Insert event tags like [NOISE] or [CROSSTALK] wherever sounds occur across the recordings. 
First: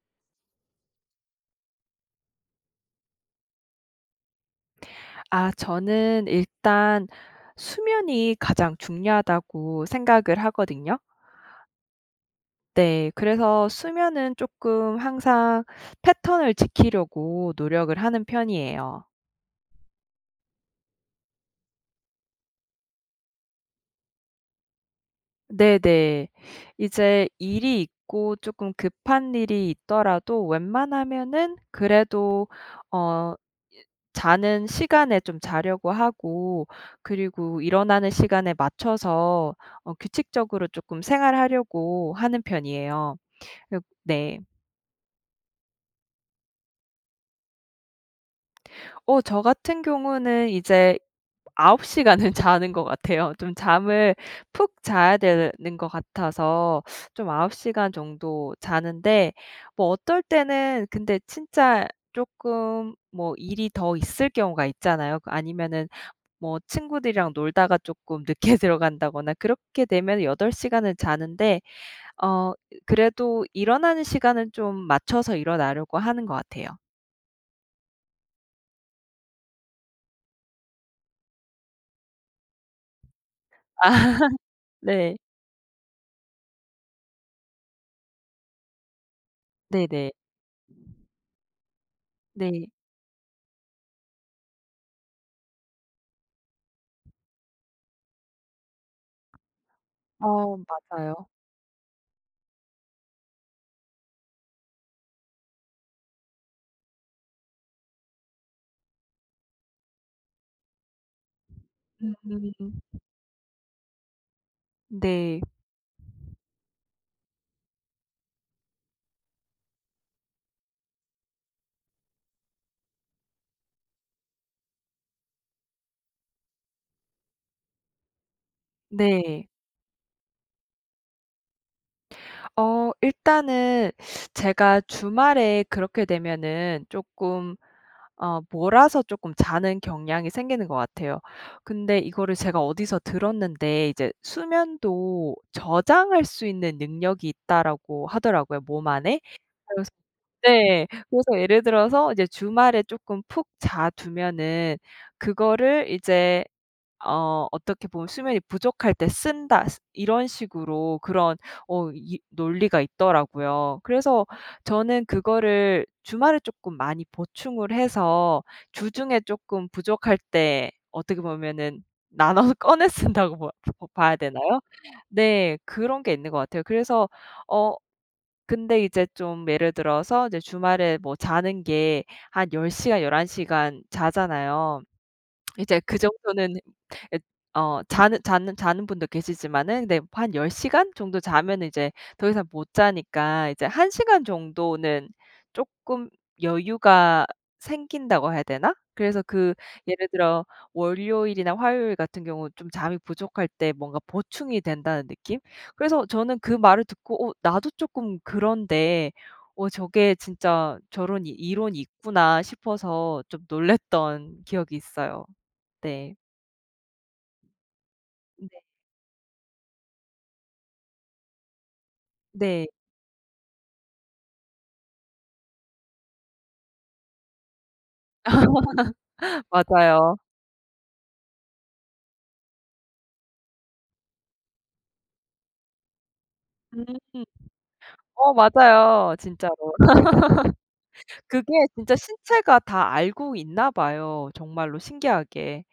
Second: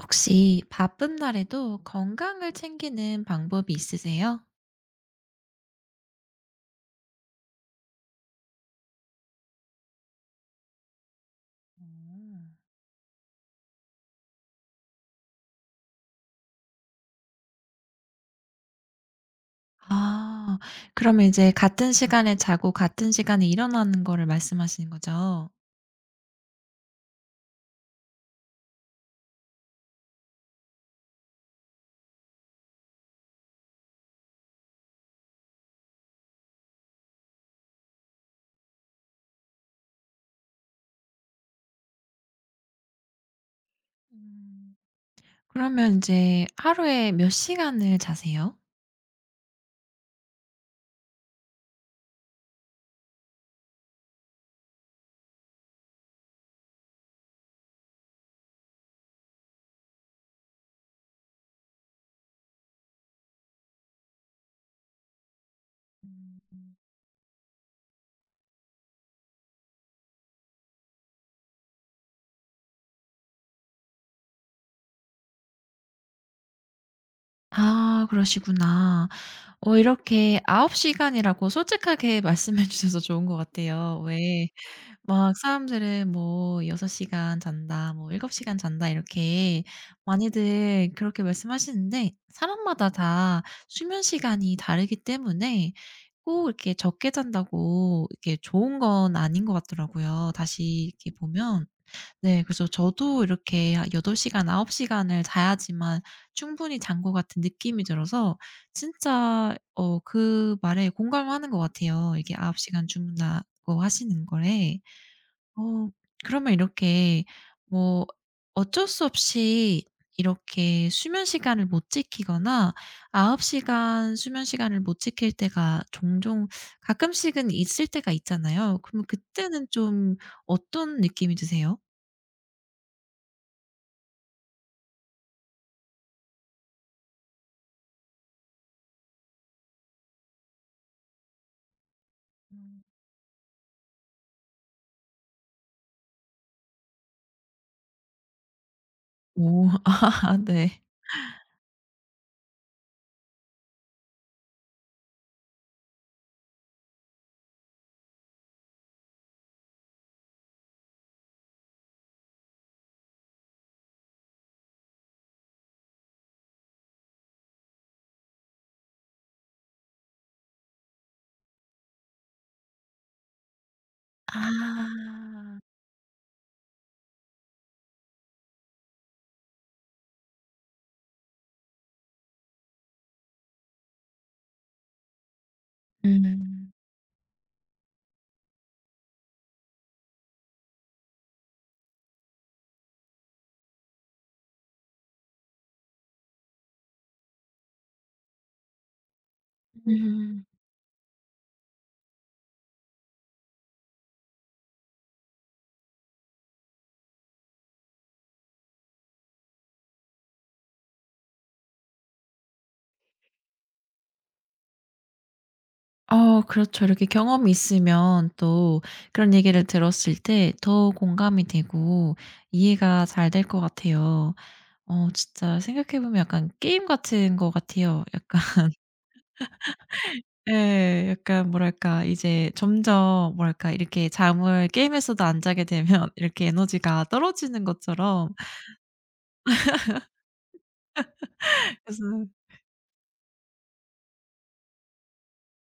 혹시 바쁜 날에도 건강을 챙기는 방법이 있으세요? 아 저는 일단 수면이 가장 중요하다고 생각을 하거든요. 음. 네. 그래서 수면은 조금 항상 패턴을 지키려고 노력을 하는 편이에요. 아. 그러면 이제 같은 시간에 자고 같은 시간에 일어나는 거를 말씀하시는 거죠? 네네. 이제 일이 있고 조금 급한 일이 있더라도 웬만하면은 그래도 어 이 자는 시간에 좀 자려고 하고, 그리고 일어나는 시간에 맞춰서 규칙적으로 쪼끔 생활하려고 하는 편이에요. 네. 음. 그러면 이제 하루에 몇 시간을 자세요? 저 같은 경우는 이제 9 시간은 자는 것 같아요. 좀 잠을 푹 자야 되는 것 같아서 좀 9 시간 정도 자는데, 뭐 어떨 때는 근데 진짜 쪼끔 뭐 일이 더 있을 경우가 있잖아요. 아니면은 뭐 친구들이랑 놀다가 쪼끔 늦게 [LAUGHS] 들어간다거나 그렇게 되면 8 시간을 자는데, 어 그래도 일어나는 시간은 좀 맞춰서 일어나려고 하는 것 같아요. 아 그러시구나. 이렇게 9 시간이라고 솔직하게 [LAUGHS] 말씀해 주셔서 좋은 것 [LAUGHS] 같아요. 아 왜 네. 막 사람들은 뭐 "6 시간 잔다." 뭐 "7 시간 잔다." 이렇게 네네. 많이들 그렇게 말씀하시는데 네. 사람마다 다 수면 시간이 다르기 때문에 꼭 이렇게 적게 잔다고 이렇게 좋은 건 아닌 것 같더라고요, 어 다시 이렇게 맞아요. 보면. 네. 그래서 저도 이렇게 여8 시간, 9 시간을 자야지만 충분히 잔 것 같은 느낌이 들어서 진짜 그 말에 공감하는 것 같아요. 음. 이게 9 시간 주무다고 하시는 거에. 네. 어 그러면 이렇게 뭐 어쩔 수 없이 이렇게 수면 시간을 못 지키거나 아홉 시간 수면 시간을 못 지킬 때가 종종 가끔씩은 있을 때가 있잖아요. 그러면 네. 그때는 좀 어떤 느낌이 드세요? 일단은 제가 주말에 그렇게 되면은 쪼끔 몰아서 쪼끔 자는 경향이 생기는 것 같아요. 근데 이거를 제가 어디서 들었는데 이제 "수면도 저장할 수 있는 능력이 있다."라고 하더라고요, 몸 안에. 오. [LAUGHS] 그래서 아 네. 네. 그래서 예를 들어서 이제 주말에 쪼끔 푹 자두면은, 그거를 이제 어떻게 보면 수면이 부족할 때 쓴다, 쓰 이런 식으로 그런 이 논리가 있더라고요. 그래서 저는 그거를 주말에 조금 많이 보충을 해서 주중에 조금 부족할 때 어떻게 보면은 나눠서 [LAUGHS] 꺼내 쓴다고 봐 보 봐야 되나요? 아. 네. 그런 게 있는 것 같아요. 그래서 어 근데 이제 좀, 예를 들어서 이제 주말에 뭐 자는 게 한 10 시간, 11 시간 자잖아요. 이제 그 정도는 음. 예, 자는 분도 계시지만은, 네, 한 10 시간 정도 자면은 이제 더 이상 못 자니까 이제 1 시간 정도는 쪼끔 여유가 생긴다고 해야 되나? 그래서 예를 음. 들어 월요일이나 화요일 같은 경우 좀 잠이 부족할 때 뭔가 보충이 된다는 느낌? 그래서 저는 그 말을 듣고 '어 나도 쪼끔 그런데, 어 저게 진짜 저런 이 이론이 있구나.' 싶어서 좀 놀랐던 기억이 있어요. 네. 그렇죠. 이렇게 경험이 있으면 네. 또 그런 얘기를 들었을 때 더 공감이 되고 네. 이해가 잘 될 것 같아요. 진짜 생각해 보면 약간 게임 같은 것 같아요. 약간 [LAUGHS] 맞아요. 예. 약간 뭐랄까 이제 점점 뭐랄까 이렇게 잠을 게임에서도 안 자게 되면 [LAUGHS] 이렇게 음. 에너지가 떨어지는 것처럼 어 맞아요. 진짜로. 그게 진짜 그래서 신체가 다 알고 있나 봐요, 정말로 신기하게.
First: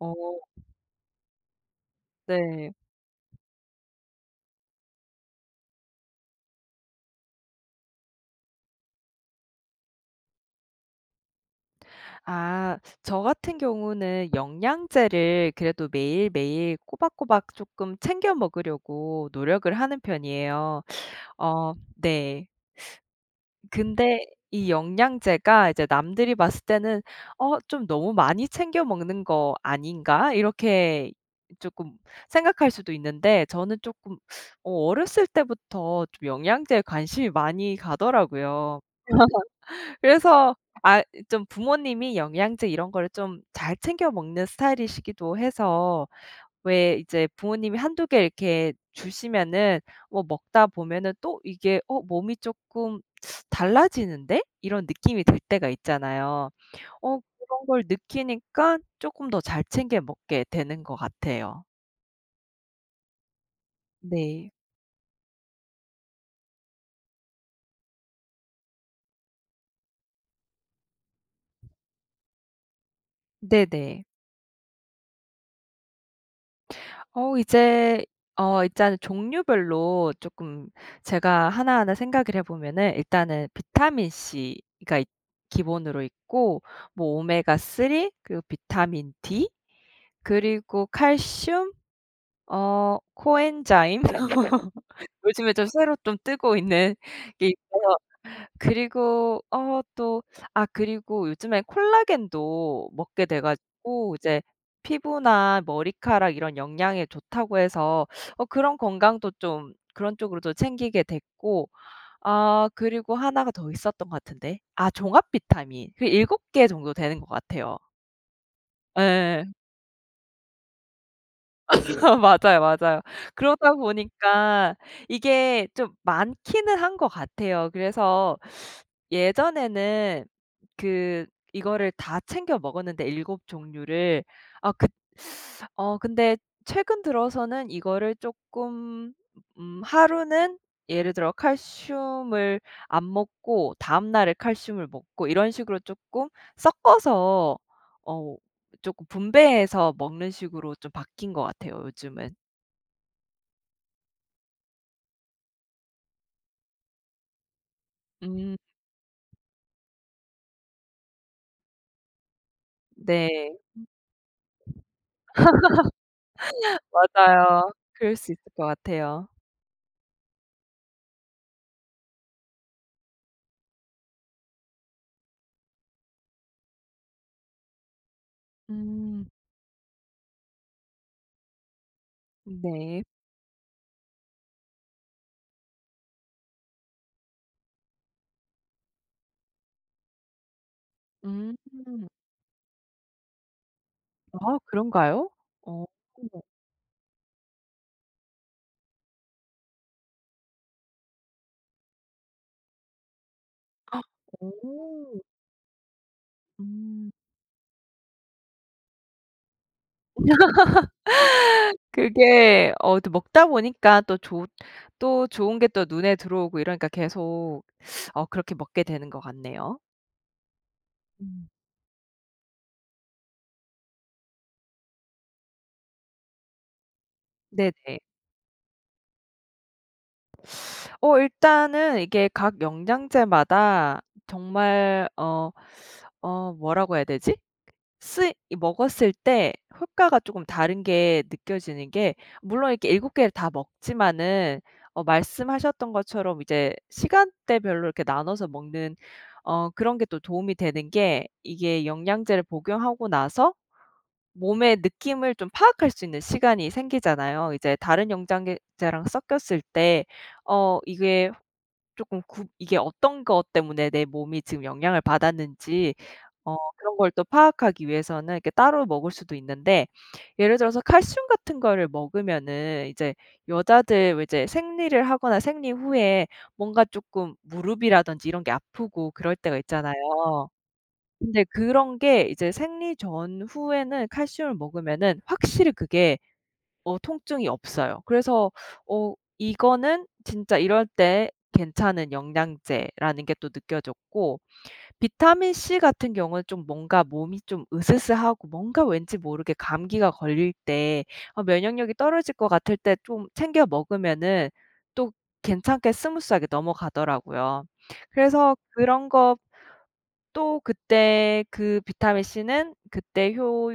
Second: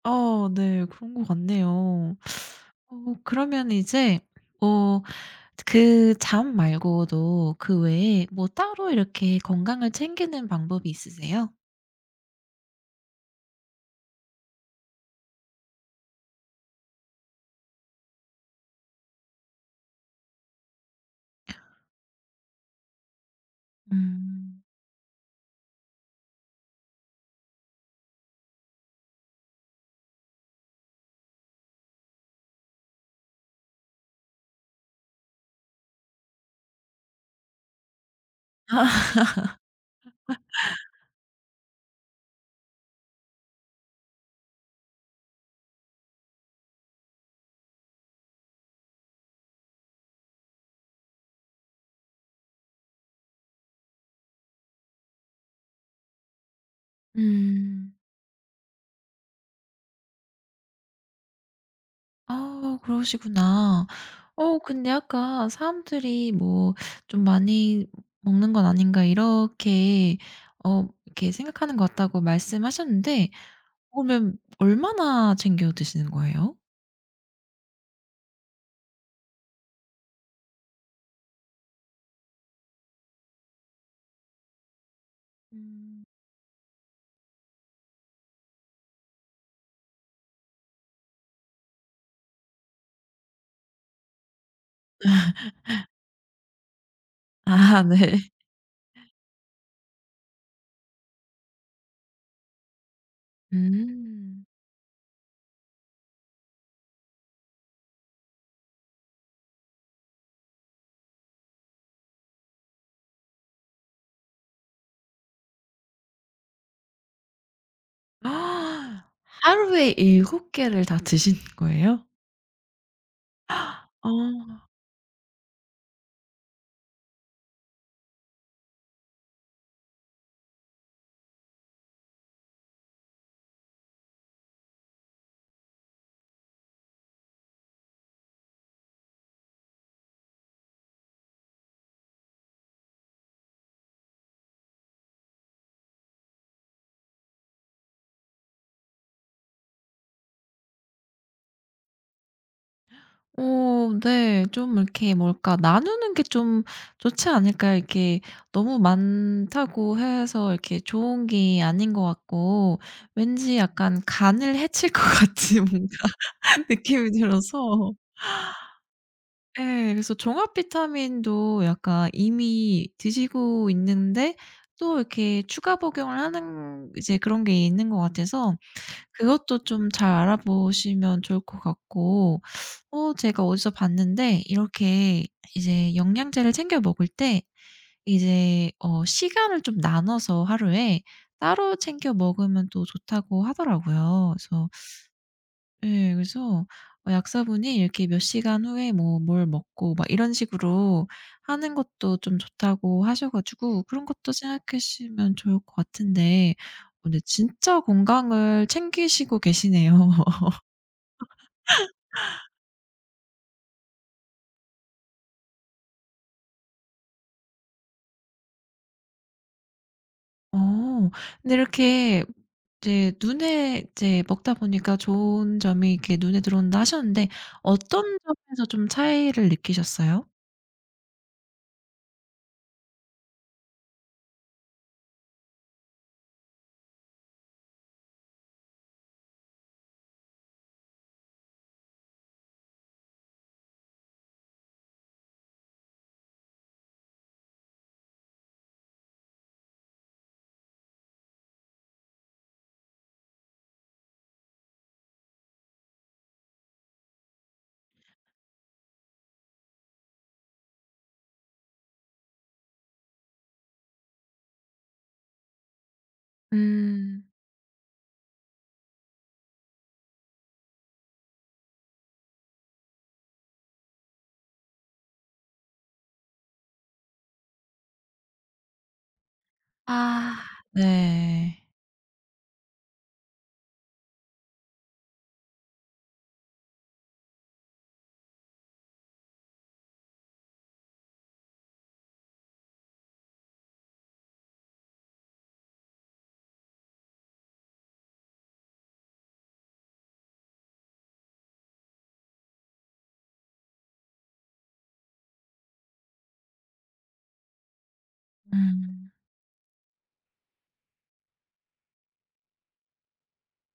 어 네. 그런 것 같네요. 네. 그러면 이제 어 그 잠 말고도 그 외에 뭐 따로 이렇게 건강을 챙기는 방법이 있으세요? 아 저 같은 경우는 영양제를 그래도 매일매일 꼬박꼬박 쪼끔 챙겨 먹으려고 노력을 하는 편이에요. 어 네. 근데 음. 이 영양제가 이제 남들이 봤을 때는 '어 좀 너무 많이 챙겨 먹는 거 아닌가?' 이렇게 쪼끔 생각할 수도 있는데, 저는 쪼끔 어렸을 때부터 좀 영양제에 관심이 많이 가더라고요. 그래서 아, 좀 부모님이 영양제 이런 거를 좀 잘 챙겨 먹는 스타일이시기도 해서, 왜 이제 부모님이 한두 개 이렇게 주시면은 뭐 먹다 보면은 또 이게 '어 몸이 조금 달라지는데?' 이런 느낌이 들 때가 있잖아요. 그런 걸 음. 느끼니까 조금 더 잘 챙겨 먹게 되는 것 같아요. 아 그러시구나. 네. 근데 아까 사람들이 뭐 '좀 많이 먹는 건 아닌가.' 이렇게 이렇게 생각하는 것 같다고 말씀하셨는데 네네. 그러면 얼마나 챙겨 드시는 거예요? 어 이제 일단은 종류별로 조금 제가 하나하나 생각을 해 보면은, 일단은 비타민 C가 있 음. 기본으로 있고, 뭐 오메가 3, 그리고 비타민 D, 그리고 칼슘, 코엔자임 [LAUGHS] 요즘에 좀 새로 좀 뜨고 있는 [LAUGHS] 게 아 있어요. 네. 그리고 어 또 아 그리고 요즘에 콜라겐도 먹게 돼 가지고 이제 음. 피부나 머리카락 이런 영양에 좋다고 해서 그런 건강도 좀 그런 쪽으로도 챙기게 됐고, 아 그리고 하나가 더 있었던 것 같은데. 아 종합 비타민. 7 개 정도 되는 것 같아요. [GASPS] 아, 예. 하루에 일곱 개를 다 드시는 거예요? [LAUGHS] 맞아요, 맞아요. 그러다 [GASPS] 어. 보니까 이게 좀 많기는 한 것 같아요. 그래서 예전에는 그 이거를 다 챙겨 먹었는데 일곱 종류를, 아, 근데 최근 들어서는 이거를 조금, 하루는 예를 들어 칼슘을 안 먹고 다음 날에 칼슘을 먹고 이런 식으로 조금 섞어서, 어 쪼끔 분배해서 먹는 식으로 좀 바뀐 것 같아요 요즘은. 어 네. 좀 이렇게 뭘까 나누는 게 좀 좋지 않을까요? 이렇게 음. 너무 많다고 해서 이렇게 좋은 게 아닌 것 같고 왠지 네. 약간 간을 해칠 것 같은 [LAUGHS] 뭔가 느낌이 맞아요. 들어서 그럴 수 있을 것 같아요. 예 그래서 종합 비타민도 약간 이미 드시고 있는데 또 이렇게 추가 복용을 하는 이제 그런 게 있는 것 같아서 음. 그것도 좀 잘 알아보시면 좋을 것 같고 네. 제가 어디서 봤는데 이렇게 이제 영양제를 챙겨 먹을 때 이제 시간을 좀 나눠서 하루에 음. 따로 챙겨 먹으면 또 좋다고 하더라고요. 아 그래서 그런가요? 어. 예 그래서 약사분이 이렇게 몇 시간 후에 뭐 뭘 먹고 막 이런 식으로 하는 것도 좀 좋다고 하셔 가지고 그런 것도 오. 생각하시면 좋을 것 같은데 음. 근데 진짜 건강을 챙기시고 계시네요. [LAUGHS] 그게 또 먹다 보니까 또 좋 또 좋은 게 또 눈에 들어오고 이러니까 계속 그렇게 먹게 되는 것 같네요. 어. 음. 근데 이렇게 이제 눈에 이제 먹다 보니까 좋은 점이 이렇게 눈에 들어온다 하셨는데 네네. 어떤 점에서 좀 차이를 느끼셨어요? 일단은 이게 각 영양제마다 정말 뭐라고 해야 되지? 쓰이 먹었을 때 효과가 쪼금 다른 게 느껴지는 게, 물론 이렇게 7 개를 다 먹지만은 말씀하셨던 것처럼 이제 시간대별로 이렇게 나눠서 먹는 그런 게 또 도움이 되는 게, 이게 영양제를 복용하고 나서 몸의 느낌을 좀 파악할 수 있는 시간이 생기잖아요. 이제 다른 영양제랑 섞였을 때 이게 쪼끔, 구 이게 어떤 것 때문에 내 몸이 지금 영향을 받았는지 그런 걸 음. 또 파악하기 위해서는 이렇게 따로 먹을 수도 있는데, 예를 들어서 칼슘 같은 거를 먹으면은 이제, 여자들 왜 이제 생리를 하거나 생리 후에 뭔가 쪼끔 무릎이라든지 이런 게 아프고 그럴 때가 아. 있잖아요. 근데 네. 그런 게 이제 생리 전후에는 칼슘을 먹으면은 확실히 그게 통증이 없어요. 그래서 이거는 진짜 이럴 때 괜찮은 영양제라는 게 또 느껴졌고, 비타민 C 같은 경우는 좀 뭔가 몸이 좀 으스스하고 뭔가 왠지 모르게 감기가 걸릴 때, 면역력이 떨어질 것 같을 때 좀 챙겨 먹으면은 또 괜찮게 스무스하게 넘어가더라고요. 그래서 그런 음. 것또 그때, 그 비타민 C는 그때 효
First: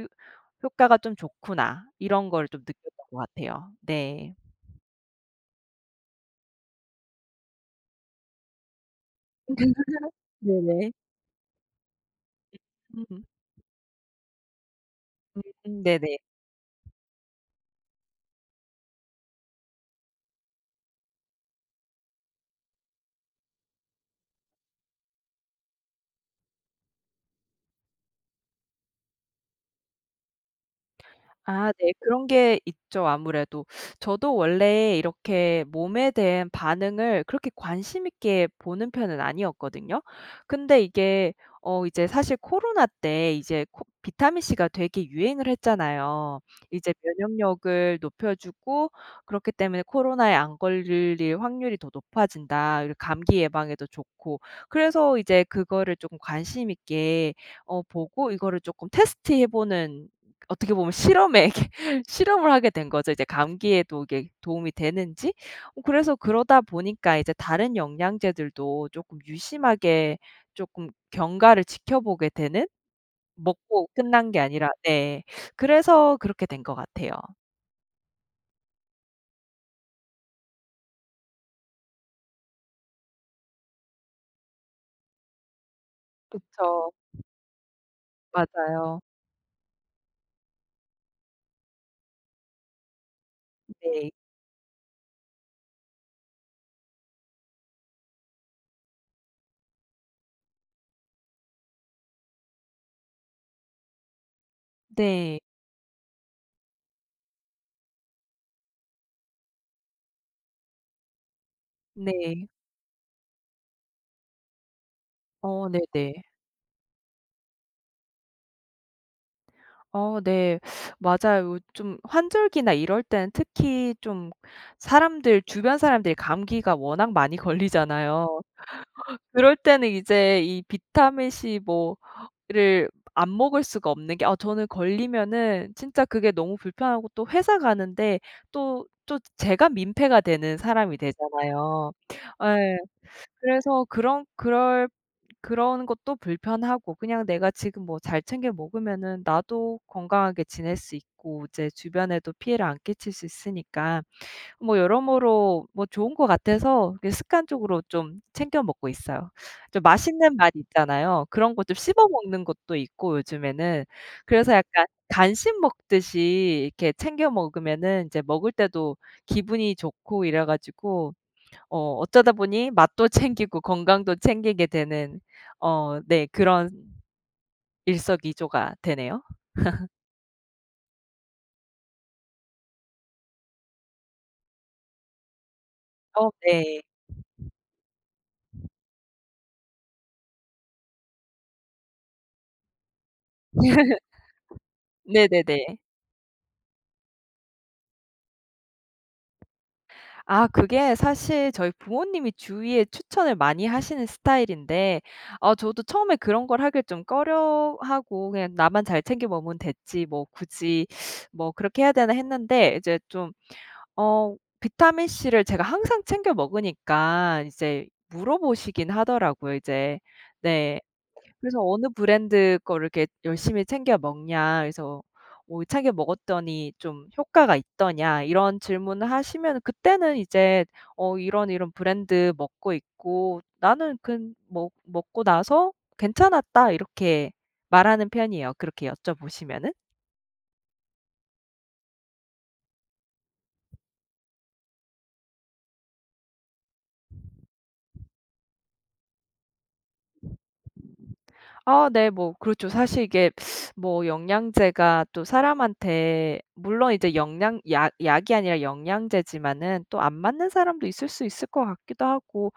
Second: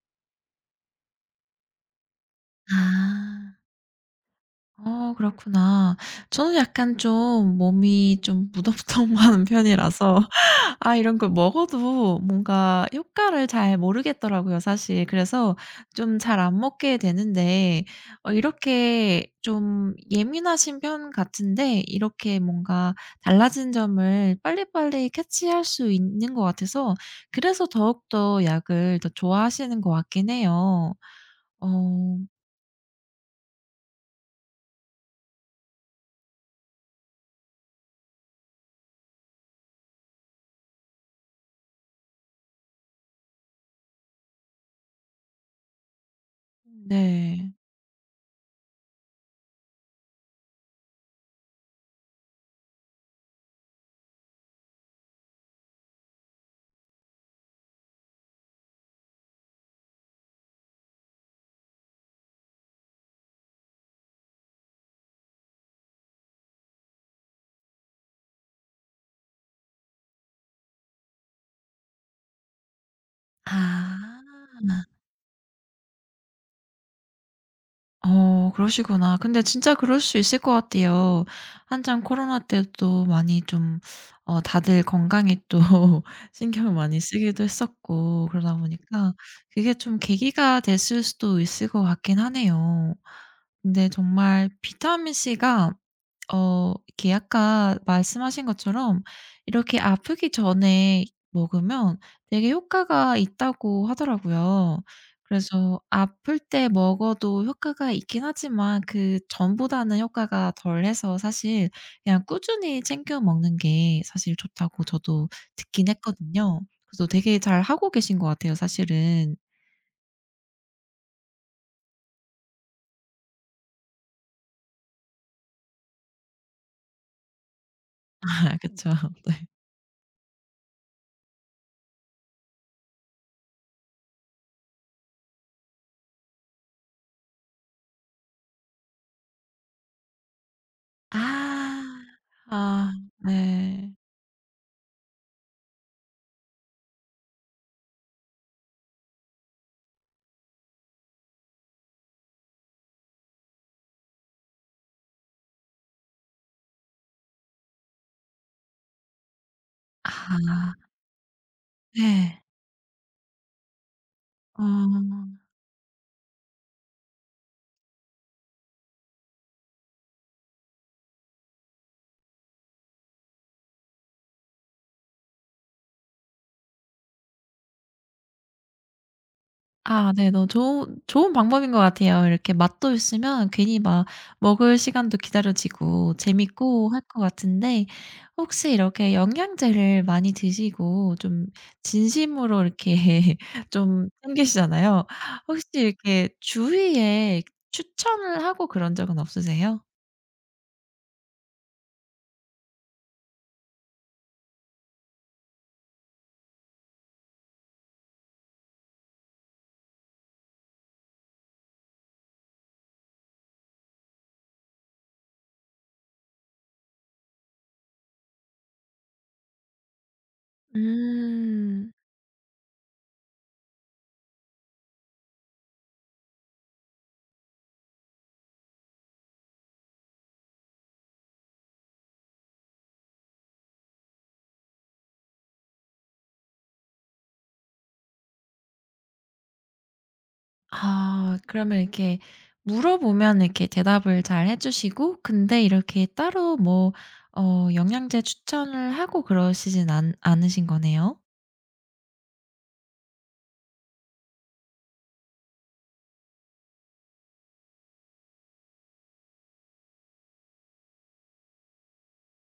효과가 좀 좋구나 이런 걸 좀 느꼈던 것 아. 같아요. 네. 그렇구나. 저는 약간 좀 몸이 좀 무덤덤한 [LAUGHS] 편이라서 [LAUGHS] 네네. 아 이런 걸 먹어도 뭔가 음. 효과를 잘 모르겠더라고요 사실. 그래서 네네. 좀 잘 안 먹게 되는데 이렇게 좀 예민하신 편 같은데 이렇게 뭔가 달라진 점을 빨리빨리 캐치할 수 있는 것 같아서 그래서 더욱더 약을 더 좋아하시는 것 같긴 해요. 어 아 네. 그런 음. 게 있죠 아무래도. 저도 원래 이렇게 몸에 대한 반응을 그렇게 관심 있게 보는 편은 아니었거든요. 근데 이게 이제 사실 코로나 때 이제 코 비타민 C가 되게 유행을 했잖아요. 이제 네. 면역력을 높여주고, 그렇기 때문에 '코로나에 안 걸릴 확률이 더 높아진다. 그리고 감기 예방에도 좋고.' 그래서 이제 그거를 조금 관심 있게 보고, 이거를 조금 테스트해 보는, 어떻게 보면 실험에 이렇게 [LAUGHS] 실험을 하게 된 거죠. 이제 감기에도 이게 도움이 되는지. 그래서 그러다 보니까 이제 다른 영양제들도 조금 유심하게 조금 경과를 지켜보게 되는? 먹고 끝난 게 아. 아니라 네. 그래서 그렇게 된 것 같아요. 그러시구나. 근데 진짜 그럴 수 있을 것 같아요. 한창 코로나 때도 많이 좀 다들 건강에 또 [LAUGHS] 신경을 그쵸. 많이 쓰기도 했었고 그러다 맞아요. 보니까 그게 좀 계기가 됐을 수도 있을 것 같긴 하네요. 근데 네. 정말 비타민 C가 이렇게 아까 말씀하신 것처럼 이렇게 아프기 전에 먹으면 되게 효과가 있다고 하더라고요. 네. 그래서 아플 때 먹어도 효과가 있긴 하지만 그 전보다는 효과가 덜해서 사실 그냥 네. 꾸준히 챙겨 먹는 게 사실 좋다고 저도 어 듣긴 네네. 했거든요. 그래서 되게 잘 하고 계신 것 같아요 사실은. 어 네. 맞아요. 좀 환절기나 이럴 때는 특히 좀 사람들 주변 사람들이 감기가 워낙 많이 [LAUGHS] 걸리잖아요. 그쵸. 네. 그럴 때는 이제 이 비타민 C, 뭐를 안 먹을 수가 없는 게, 아 저는 걸리면은 진짜 그게 너무 불편하고 또 회사 가는데 또 또 제가 민폐가 되는 사람이 되잖아요. 아. 예. 아 그래서 네. 그런 것도 불편하고, 그냥 내가 지금 뭐 잘 챙겨 먹으면은 나도 건강하게 지낼 수 있고 이제 주변에도 피해를 안 끼칠 수 있으니까 뭐 여러모로 뭐 좋은 것 같아서 그게 습관적으로 좀 챙겨 먹고 있어요. 좀 맛있는 맛 아 있잖아요. 그런 거 좀 씹어 네. 먹는 것도 있고 요즘에는. 그래서 아. 약간 간식 먹듯이 이렇게 챙겨 먹으면은 이제 먹을 때도 기분이 좋고 이래 가지고, 어쩌다 보니 맛도 챙기고 건강도 챙기게 되는, 네, 그런 일석이조가 되네요. 아 네. 너 좋은 방법인 것 같아요. 이렇게 맛도 있으면 괜히 막 먹을 시간도 기다려지고 어 네. 재밌고 할 것 같은데 혹시 이렇게 영양제를 많이 드시고 좀 진심으로 이렇게 [LAUGHS] [LAUGHS] 좀 챙기시잖아요. 혹시 네네네. 이렇게 주위에 추천을 하고 그런 적은 없으세요? 아 그게 사실 저희 부모님이 주위에 추천을 많이 하시는 스타일인데, 아 저도 처음에 그런 걸 하길 좀 꺼려하고 '그냥 나만 잘 챙겨 먹으면 됐지 뭐 굳이 뭐 그렇게 해야 되나.' 했는데, 이제 좀 어 비타민 C를 제가 항상 챙겨 먹으니까 이제 물어보시긴 하더라고요 이제. 네. 그래서 "어느 음. 브랜드 거를 이렇게 열심히 챙겨 먹냐?", 그래서 뭐 "챙겨 먹었더니 좀 효과가 있더냐?" 이런 질문을 하시면 그때는 이제 "어 이런 이런 브랜드 먹고 있고 나는 그 먹 먹고 나서 괜찮았다." 이렇게 말하는 편이에요, 그렇게 여쭤보시면은. 아 그러면 이렇게 물어보면 이렇게 대답을 잘 해 주시고 근데 이렇게 따로 뭐 영양제 추천을 하고 그러시진 않 않으신 거네요? 아 네 뭐 그렇죠. 사실 이게 [SUCKS TEETH] 뭐 영양제가 또 사람한테, 물론 이제 영양 약, 약이 아니라 영양제지만은 또 안 맞는 사람도 있을 수 있을 것 같기도 하고,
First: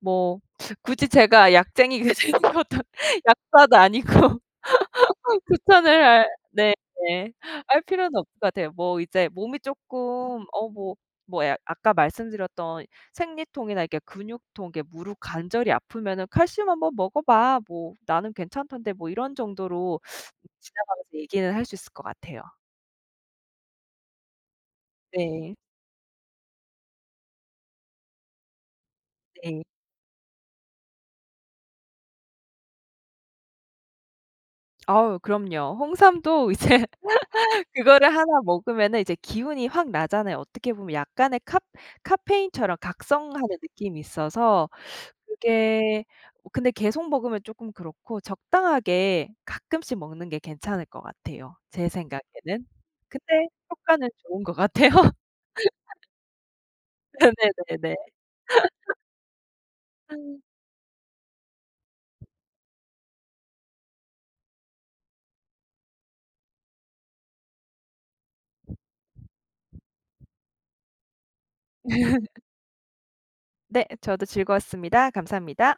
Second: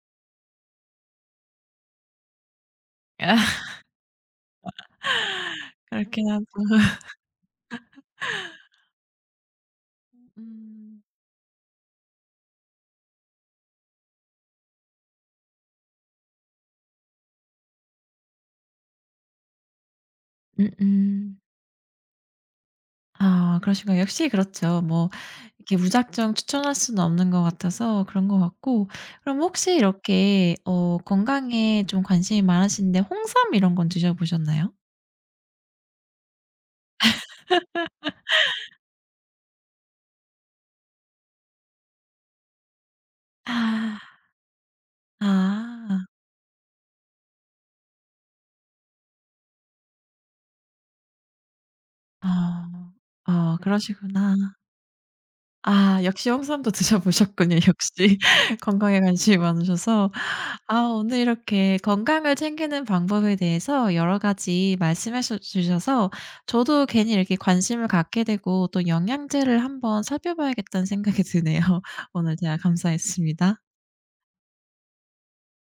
뭐 굳이 제가 약쟁이가 되는 것도 [LAUGHS] 약사도 [LAUGHS] 아니고 [LAUGHS] 추천을 할 그렇긴 하죠. 네. 네. 할 필요는 없을 것 같아요. 뭐 이제 몸이 조금 음. 뭐 아까 말씀드렸던 생리통이나 이렇게 근육통, 이게 무릎 관절이 아프면은 "칼슘 한번 먹어 봐. 뭐 나는 괜찮던데." 뭐 이런 정도로 [SNIFFS] 지나가면서 음음. 얘기는 할 수 있을 것 같아요. 아 그러시구요 역시 그렇죠. 뭐 네. 이렇게 무작정 추천할 수는 없는 것 같아서 그런 것 같고 그럼 네. 혹시 이렇게 건강에 좀 관심이 많으신데 홍삼 이런 건 드셔 보셨나요? 아우 그럼요. 홍삼도 [LAUGHS] 이제 그거를 하나 먹으면은 이제 기운이 확 나잖아요. 어떻게 보면 약간의 카 카페인처럼 각성하는 아. 느낌이 있어서. 그게 아. 근데 계속 먹으면 쪼끔 그렇고 적당하게 가끔씩 먹는 게 괜찮을 것 같아요, 제 생각에는. 아. 근데 아 네. 효과는 좋은 것 그러시구나. 같아요. 아 역시 홍삼도 드셔 [LAUGHS] 보셨군요, 네네네네. 역시. [LAUGHS] 건강에 관심이 많으셔서. 아 오늘 이렇게 건강을 챙기는 방법에 대해서 여러 가지 말씀해 주셔서 저도 괜히 이렇게 관심을 갖게 되고 또 영양제를 한번 살펴봐야겠다는 생각이 드네요. [LAUGHS] 오늘 대화 감사했습니다. 네. 저도 즐거웠습니다. 감사합니다.